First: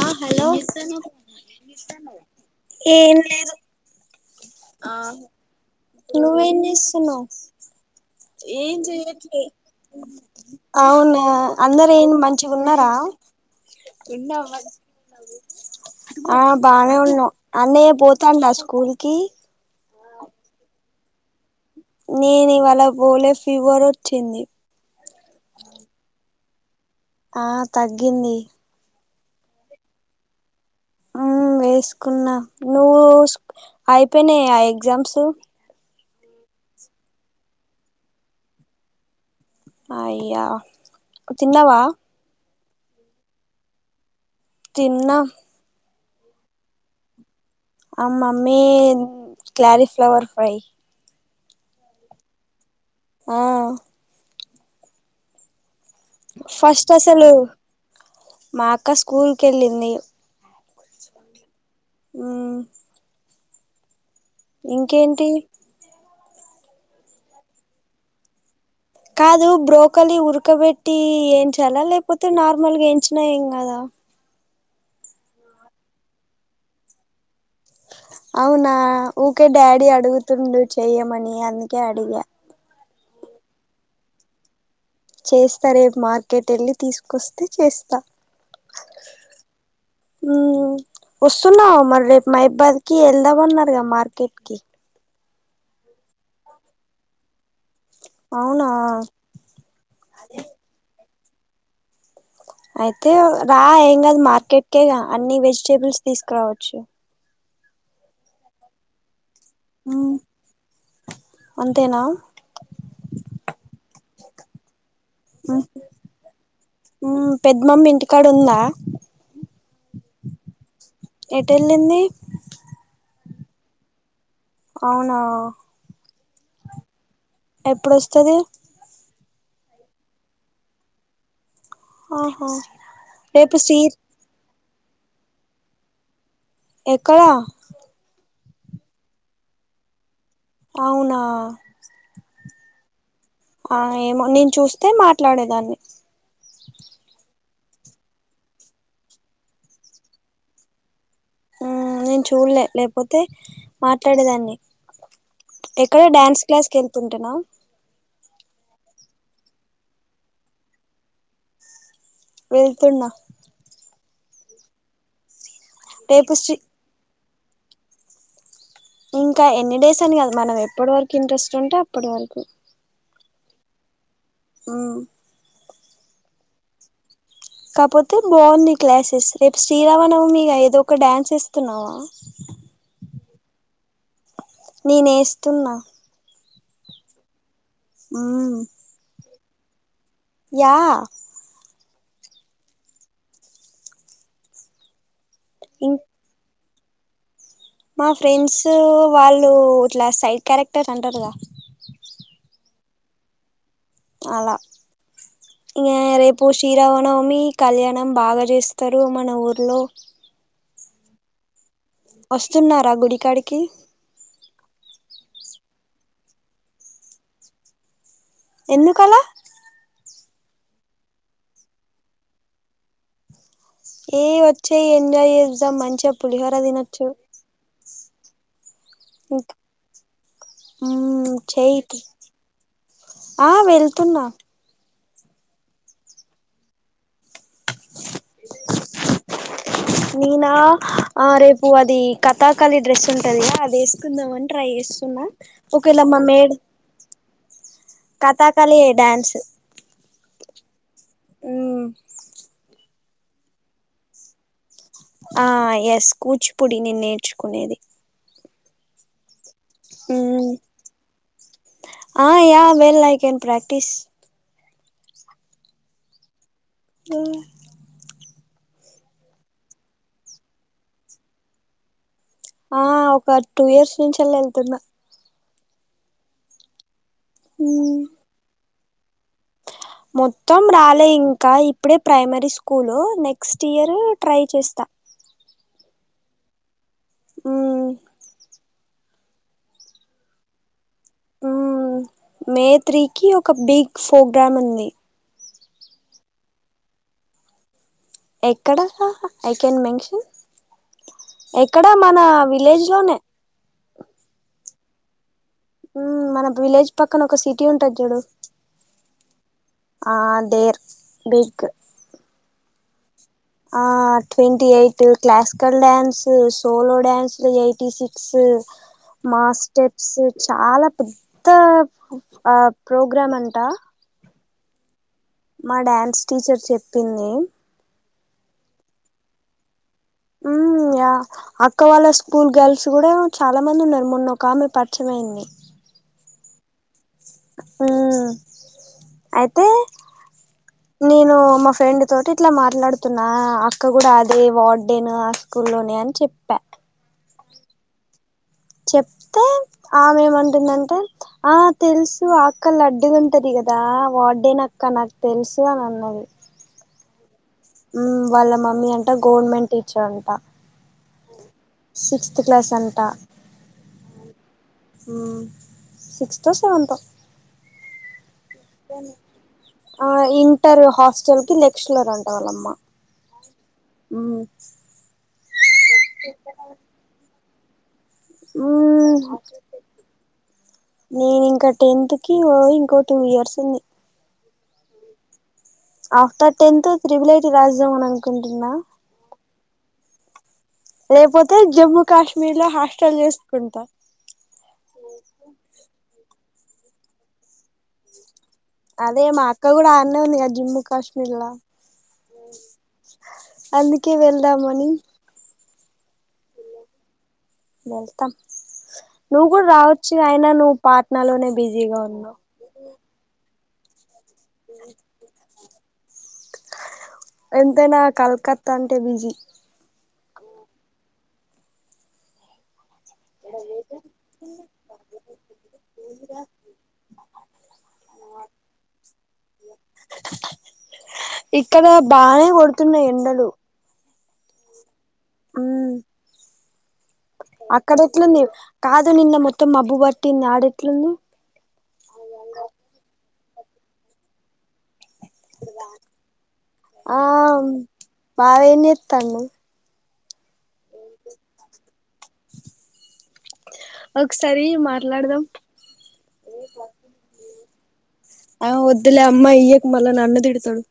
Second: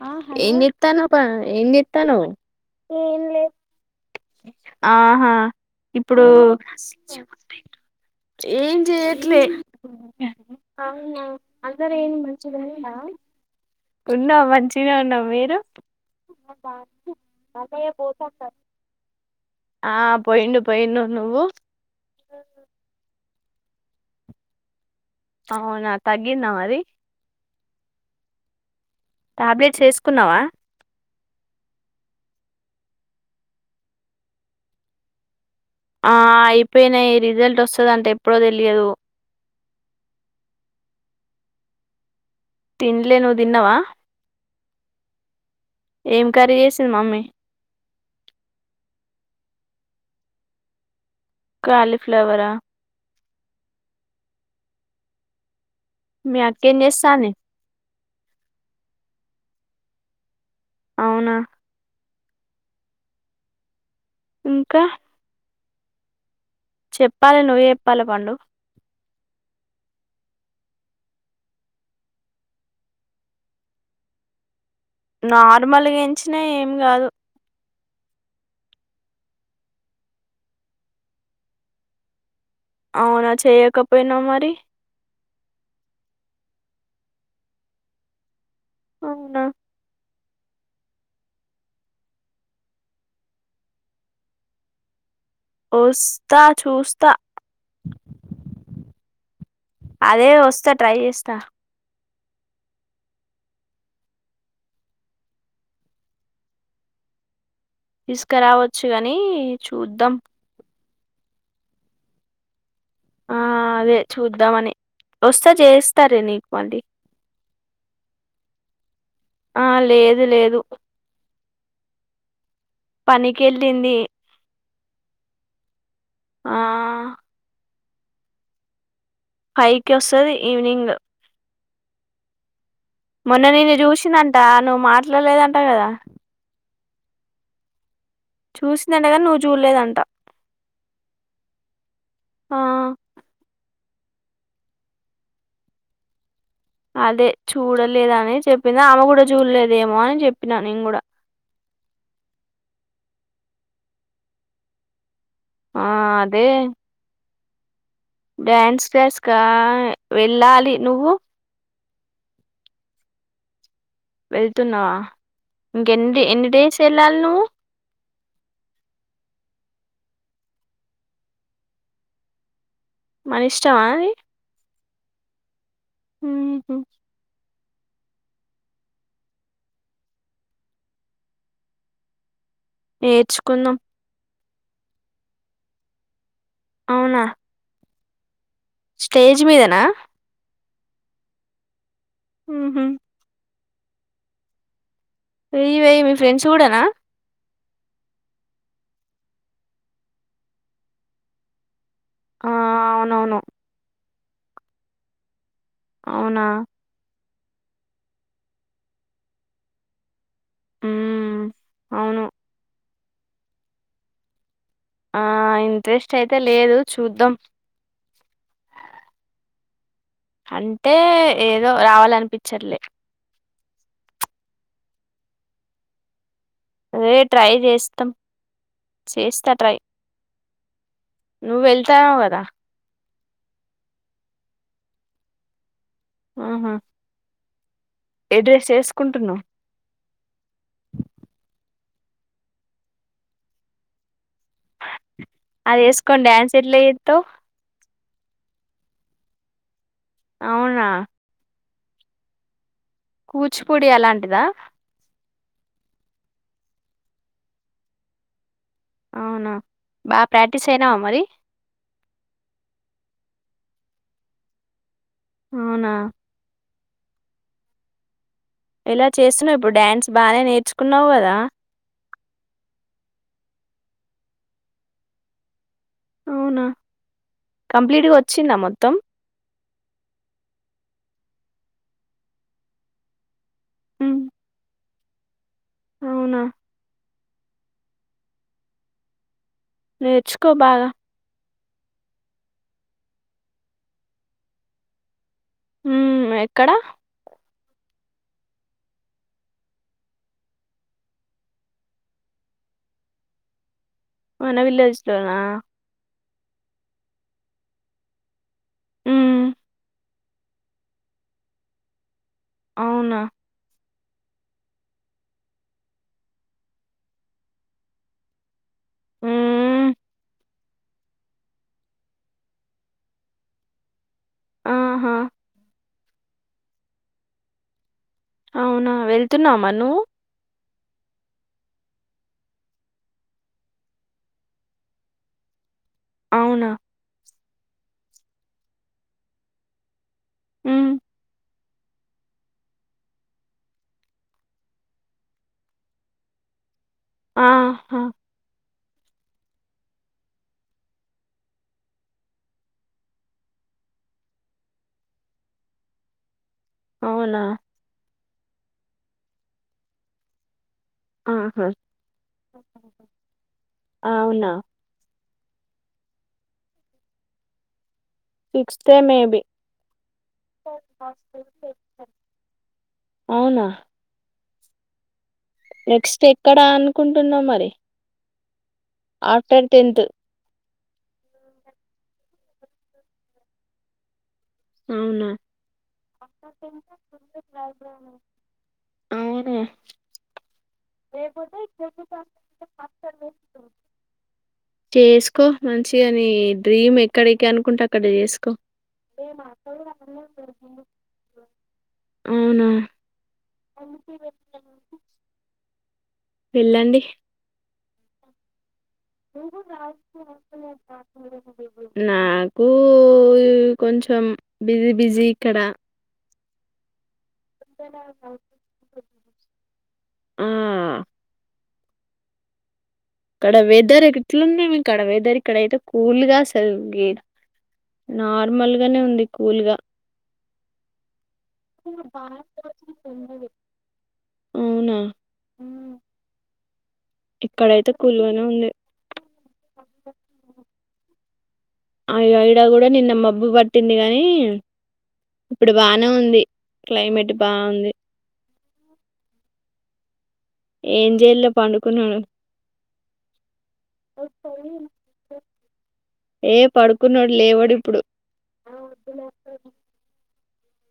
హ హలో ఎం చేతనావ్ ప ఎం చేతనావ్ ఏం లేదు ఆహా ఇప్పుడు ఏం చెయట్లే అవునా అందరు ఏం మంచి ఉన్నారా ఉన్నా మంచిగనే ఉన్నా మీరు ఆ బానే ఉన్నావు అన్నయ్య పోతాండా స్కూల్ కి ఆ పోయిండు పోయిను నువ్వు నేను ఇవాళ బోలే ఫివర్ వొచింది న్న మరి ఆ తగ్గింది టాబ్లెట్స్ వేసుకున్నావా ఆ వేసుకున్నా నువ్వు అయిపోయినాయి ఆ ఎగ్జామ్స్ ఆ అయిపోయినాయి రిజల్ట్ వస్తుంది అంటే ఎప్పుడో తెలియదు అయ్యా తిన్నావా తిన్లే నువ్వు తిన్నావా తిన్నా ఏం కర్రీ చేసింది మమ్మీ ఆ మమ్మీ క్లారి ఫ్లవర్ ఫ్రై కాలీఫ్లవరా ఆ మీ అక్కేం ఫస్ట్ అసలు చేస్తాంది మాక్క స్కూల్ కెళ్ళంది అవునా ఆ ఇంకా ఇంకేంటి చెప్పాలి నువ్వే చెప్పాలి పండు కాదు బ్రోకలి ఉరకబెట్టి వయించాలా లేకపోతే నార్మల్ వయించినా ఏం కదా నార్మల్గా ఎంచినా ఏమి కాదు అవునా ఊకే డాడీ అడుగుతుండు చెయ్యమని అందుకే అడిగా అవునా చేయకపోయినా మరి చేస్తా రేపు మార్కెట్ వెళ్ళి తీసుకొస్తే చేస్తా అవునా హ్మ్ వస్తున్నావు మరి రేపు మైబాద్ కి వెళ్దామన్నారుగా మార్కెట్ కి వస్తా చూస్తా అవునా అదే వస్తా ట్రై చేస్తా స్త అయితే రా ఏం కదు మార్కెట్కే అన్ని వెజిటేబుల్స్ తీసుకురావచ్చు తీసుకురావచ్చు గాని చూద్దాం మ్మ్ అంతేనా ఆ అదే చూద్దామని వస్తా చేస్తారే నీకు మళ్ళీ పెద్దమమ్మి ఇంటికాడు ఉందా ఆ లేదు లేదు ఏటెల్లింది పనికి వెళ్ళింది అవునా ఆ ఎప్పుడస్తది ఫైవ్ కి వస్తంది ఈవినింగ్ ఆఓహా మొన్న నేను చుసినంటా నువ్వు మాట్లాడలేదంటా కదా ఎక్కడ చూసిందండగాని నువ్వు చూడలేదంట అవునా ఆ ఆ ఏమో నేను చూస్తే మాట్లాడేదాన్ని అదే చూడలేద అని చెప్పిందా ఆమే కూడా చూడలేదేమో అని చెప్పినా నేను కూడా ఆ నేను చూడలే లేకపోతే మాట్లాడేదాన్ని ఆ ఎక్కడ అదే డ్యాన్స్ క్లాస్ కి వెళ్తుంటున్నా డ్యాన్స్ క్లాస్కా వెళ్ళాలి నువ్వు వెళ్తున్నా వెళ్తున్నావా ఇంక ఎన్ని రేపు ఎన్ని శ్రీ డేస్ వెళ్ళాలి నువ్వు ఇంకా ఎన్ని డేస్ అని కదా మనం ఎప్పటి వరకు ఇంట్రెస్ట్ ఉంటే అప్పటి వరకు మన ఇష్టమా అ అవు హా కాకపోతే బాగుంది క్లాసెస్ రేపు శ్రీరామణవు మీగా ఏదో ఒక డ్యాన్స్ ఇేస్తున్నావా నేర్చుకుందం నేనే వస్తున్నా అవునా హా స్టేజ్ మీదనా యా హ హ వెయ ఇం వెయి మీ ఫ్రెండ్స్ చూడనా మా ఫ్రెండ్స్ వాళ్ళు ఇట్లా సైడ్ క్యారెక్టర్ అంటారు గా ఆ అవునవును అలా ఇ ఎర అవునా పూ షీరావన అమి కళ్యాణం బాగా చేస్తారు మన ఊర్లో మ్మ్ వస్తున్నారా గుడికాడికి ఆ ఇంట్రెస్ట్ అయితే లేదు చూద్దాం ఎందుకలా అంటే ఏదో రావాలనిపించట్లే ఏ వచ్చేయ్ ఎంజాయ్ చేద్దాం మంచ అదే ట్రై చేస్తాం చేస్తా ఇంకా ట్రై మ్మ్ నువ్వు చేయి వెళ్తావు కదా ఆ వెళ్తున్నా ఆహా కుంటున్నా నేనా ఆ రేపు అది కథాకళి డ్రెస్ ఉంటదిగా అది వేసుకుందాం అం ట్రై చేస్తున్నా అది ఒకేలా మ వేసుకొని డ్యాన్స్ మేడ్ ఎట్లా చేస్తావ్ కతాకళి డ్యాన్స్ అవునా మ్మ్ కూచిపూడి అలాంటిదా ఆ ఎస్ కూచిపూడి నేను నేర్చుకునేది అవునా బా హ్మ్ ప్రాక్టీస్ అయినావా మరి? ఆ yeah well I can practice అవునా [unintelligible] ఎలా చేస్తున్నావ్ ఇప్పుడు డ్యాన్స్ బానే నేర్చుకున్నావ్ కదా ఆ ఒక టూ ఇయర్స్ నుంచి అలా వెళ్తున్నా అవునా మ్మ్ కంప్లీట్ గా వచ్చిందా మ్మా మొత్తం మొత్తం రాలే ఇంకా ఇప్పుడే ప్రైమరీ స్కూలు నెక్స్ట్ ఇయర్ హ్మ్. ట్రై చేస్తా. అవునా హ్మ్ నేర్చుకో బాగా హ్మ్ మే త్రీకి ఒక బిగ్ ప్రోగ్రామ్ ఉంది. హ్మ్ ఎక్కడా ఎక్కడ ఐ క్యాన్ మెన్షన్ ఎక్కడ మన విలేజ్ లోనే అవునా వళ్లేజ్లోనా మన విలేజ్ పక్కన ఒక సిటీ ఉంటది చూడు హ్మ్. ఆ దేర్ బికు అవునా twenty eight classical dance solo డన్సులు ఎయిటీ సిక్స్ హ్మ్. మాస్టెప్స్ చాలా పెద్ద ఆ ప్రోగ్రాం అంట ఆహా ఆ డ్యాన్స్ టీచర్ చెప్పింది అవునా వెళ్తున్నామా నువ్వు అక్క వాళ్ళ స్కూల్ గర్ల్స్ కూడా చాలా మంది ఉన్నారు మొన్న ఒక ఆమె పరిచమైంది అవునా అ అయితే హ్మ్. నను మఫ ఫ్రెండ్ తోటి ఇట్లా మాట్లాడుతున్నా అక్క కూడా అదే వార్డేను ఆ స్కూ లోనే అని చెప్పా ఆ చెప్తే ఆమె ఏమంటుందంటే ఆ తెలుసు ఆక్కలు అడ్డుగుంటది కదా వాడేన అక్క నాకు తెలుసు అని అన్నది అవునా వాళ్ళ మమ్మీ అంట గవర్నమెంట్ టీచర్ అంట ఆహా! సిక్స్త్ క్లాస్ అంట అవునా? సిక్స్తో సెవెన్త్ సిక్స్త్ మేబీ. ఆ ఇంటర్ హాస్టల్ కి లెక్స్లర్ అంట వాళ్ళమ్మా అవునా? అ నెక్స్ట్ ఎక్కడ అనుకుంటున్నాం మరి మ్మ్ ఆఫ్టర్ టెన్త్ నేను ఇంకా టెన్త్ కి ఇంగో ఇంకో టూ ఇయర్స్ ఉంది అవునా ఆఫ్టర్ టెన్త్ ట్రిపుల్ ఐటి రాద్దాం అనుకుంటున్నా అవునా? లేకపోతే జమ్మూ కాశ్మీర్ లో హాస్టల్ చేసుకుంటా చేసుకో మంచిగానే డ్రీమ్ ఎక్కడికి ఆన్ కుంటె అక్కడ చేసుకో అదే మా అక్క కూడా ఆడ్నే ఉంది కదా జమ్మూ కాశ్మీర్లో అవునా అందుకే వెళ్దామని వెళ్ళండి వెళ్తం పాట్నాలోనే బిజీగా ఉన్నావు నాకు కొంచెం బిజీ బిజీ ఇక్కడ ఎంతేనా కలకత్తా అంటే బిజీ ఆ అక్కడ వెదర్ ఎట్లుండే మీకి ఆడ ఇక్కడ అయితే వెదర్ కూల్ గా అసల నార్మల్ గానే ఉంది కూల్ గా ఇక్కడ బానే కొడుతున్నాయి ఎండలు అవునా అ ఉమ్ అక్కడ ఎట్లుంది కాదు నిన్న మొత్తం మబ్బు పట్టింది ఆడ ఎట్లుంది అయ్యా ఇయ్యా కూడా నిన్న మబ్ బూ పట్టింది గాని ఇప్పుడు బానే ఉంది ఆ క్లైమేట్ బాగుంది బావ ఏం చేత్తన్నావ్ ఏం చేలే పండుకున్నాడు ఒకసారి ఈ మాట్లాడదాం ఏ పడుకున్నాడు లేవడు ఇప్పుడు ఆ వద్దులే అమ్మా ఇయ్యకు మళ్ళా నన్ను తిడు తడు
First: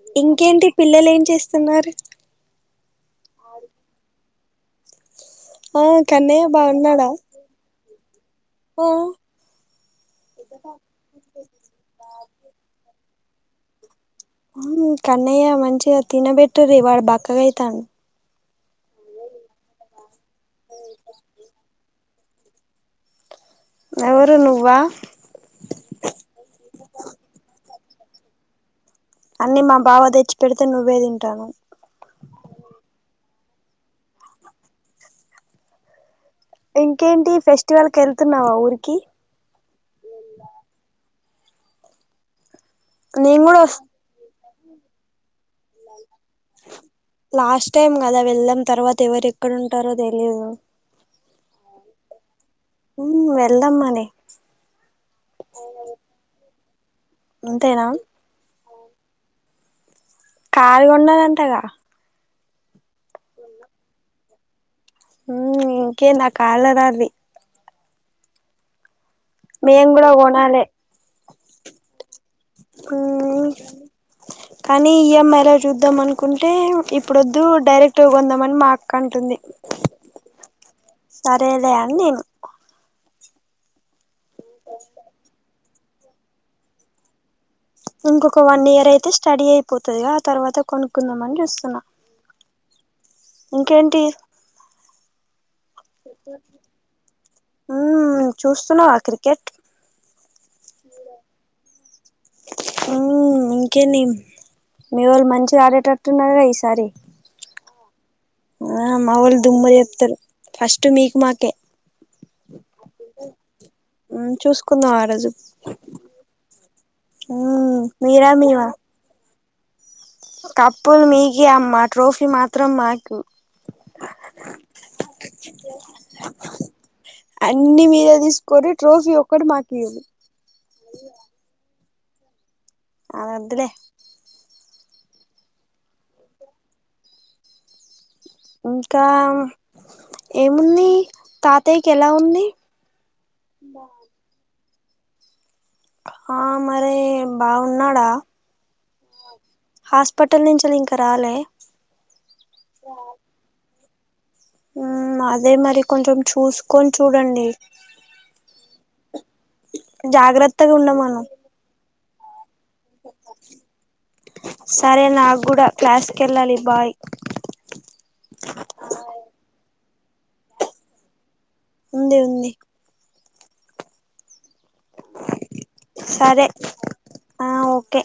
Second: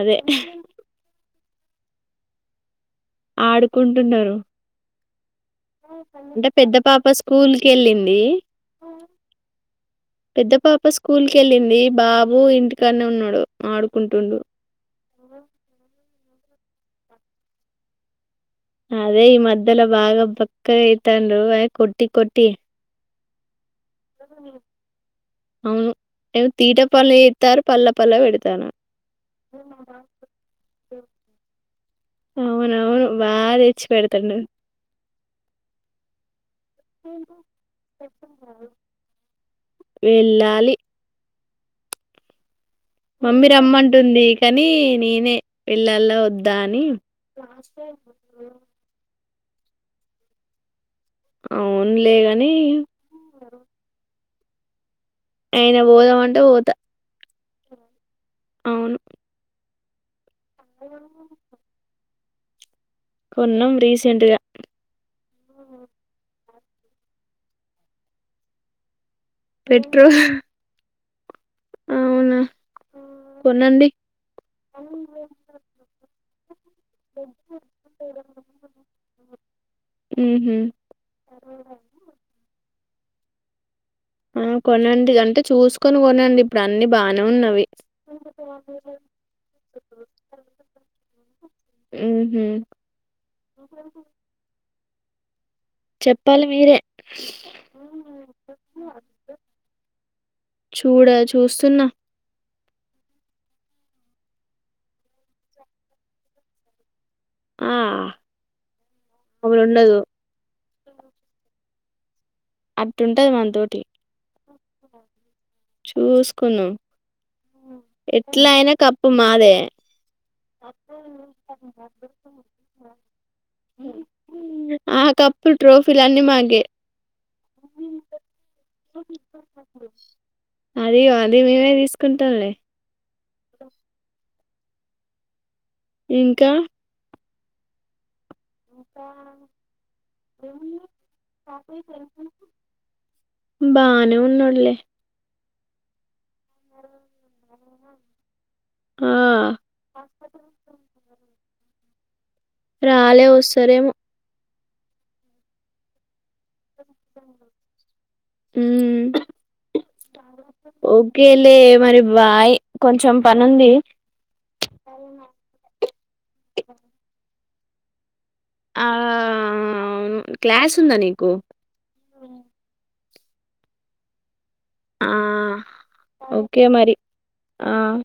అదే ఇంకేంటి పిల్లలు ఏం చేస్ స్తున్నారు ఆడుకుంటున్నారు ఆ కన్నయ్య అంటే పెద్ద పాప బాగున్నాడా స్కూల్ కి వెళ్ళింది ఆ పెద్ద పాప స్కూల్ కి వెళ్ళింది బాబు ఇంటికాడనే ఉన్నాడు ఆడు హ కన్నయ్య మంచిగా తినబెట్ [unintelligible] వాడు బక్కగా అయి అదే ఈ మధ్యలో బాగా బాక్కగాయితనరు అదే కొట్టి కొట్టి ఎవరు నువ్వా అవును ఏ తీట పన్లుచేస్తారు పల్ల పలవెడతన అన్ని మా బావ తెచ్చి పెడితే నువ్వే తింటానవ్ బా తేచ్చిపెడుతుండు ఇంకేంటి ఫెస్టివల్ కి వేళ్తున్నావా ఊరికి ఎళ్ళాలి నేను మమ్మీ కూడా వస్ రమ్మంటుంది కానీ నేనే వెళ్ళాలా వద్దా అని లాస్ట్ టైం కదా వెళ్ళం తర్వాత ఎవరు ఎక్కడుంటారో తెలీయిదు అవునులేగాని మ్మ్ వెళ్దాం మరి అయన పోదాం అంటే పోతా అంతేనా అవును కాల్గండద అంతగా కొన్నం రీసెంట్గా ఊఉ ఇంకేందక్క కాలరాది మేం కూడా పెట్రోల్ కొనలే అవునా కొనండి కానీ ఇమైలో చూద్దాం అనుకుంటే, ఇప్పుడోద్దు డైరెక్ట్ కొందామని మా అక్క అంటుంది, ఉహు సరేలే అని నేను ఆ కొనండి అంటే చూసుకొని కొనండి ఇప్పుడు అన్ని బానే ఉన్నవి ఇంకొక వన్ ఇయర్ అయితే స్టడీ అయిపోతుందిగా, ఆ తర్వాత కొనుక్కుందాంమని చూస్తున్నా ఉహు ఇంకేంటి చెప్పాలి మీరే ఉ చూస్తున్నావా క్రికెట్ చూడా చూస్తున్నా ఉ ఇంకే మీ వాళ్ళు మంచిగా ఆడేటట్టున్నారుగా ఈసారి ఆ ఆ మావళ్ళ దుమ్ అమలుండదు లేప్తారు ఫస్ట్ మీకు మాకే అట్ంటది మనతోటి చూసుకున్నా ఆ రోజు చూసుకున్నాం మ్మ్ మీరా ఎట్లా మీవా అయినా కప్పు మాదే ఎ కప్పులు మీకే అమ్మ ట్రోఫీ మాత్రం మాకు ఆ కప్పుకే అన్ని మీరే తీసుకొని ట్రోఫీ ఒక్కటి మాకీయ్యండి అది అది మీ నే తీసుకుంటాలే అ వద్దులే ఇంకా ఇంకా ఏముంది తాతయ్యకి ఎలా ఉంది బానే ఉన్నాడులే ఆ మరి బాగున్నాడా ఆ హాస్పిటల్ నుంచి ఇంక రాలే రాలే వస్తారేమో మ్ అదే మరి కొంచెం చూస్ కొన్ చూడండి మ్మ్ జాగ్రత్తగా ఉండమను ఓకేలే మరి వాయ్ సరే నాక్కూడ క్లాస్కెళ్ళాలి బాయ్ ఆ క్లాస్ ఉందా నీకు ఉంది ఉంది ఆ! సరే ఓకే మరి. ఆ ఓకే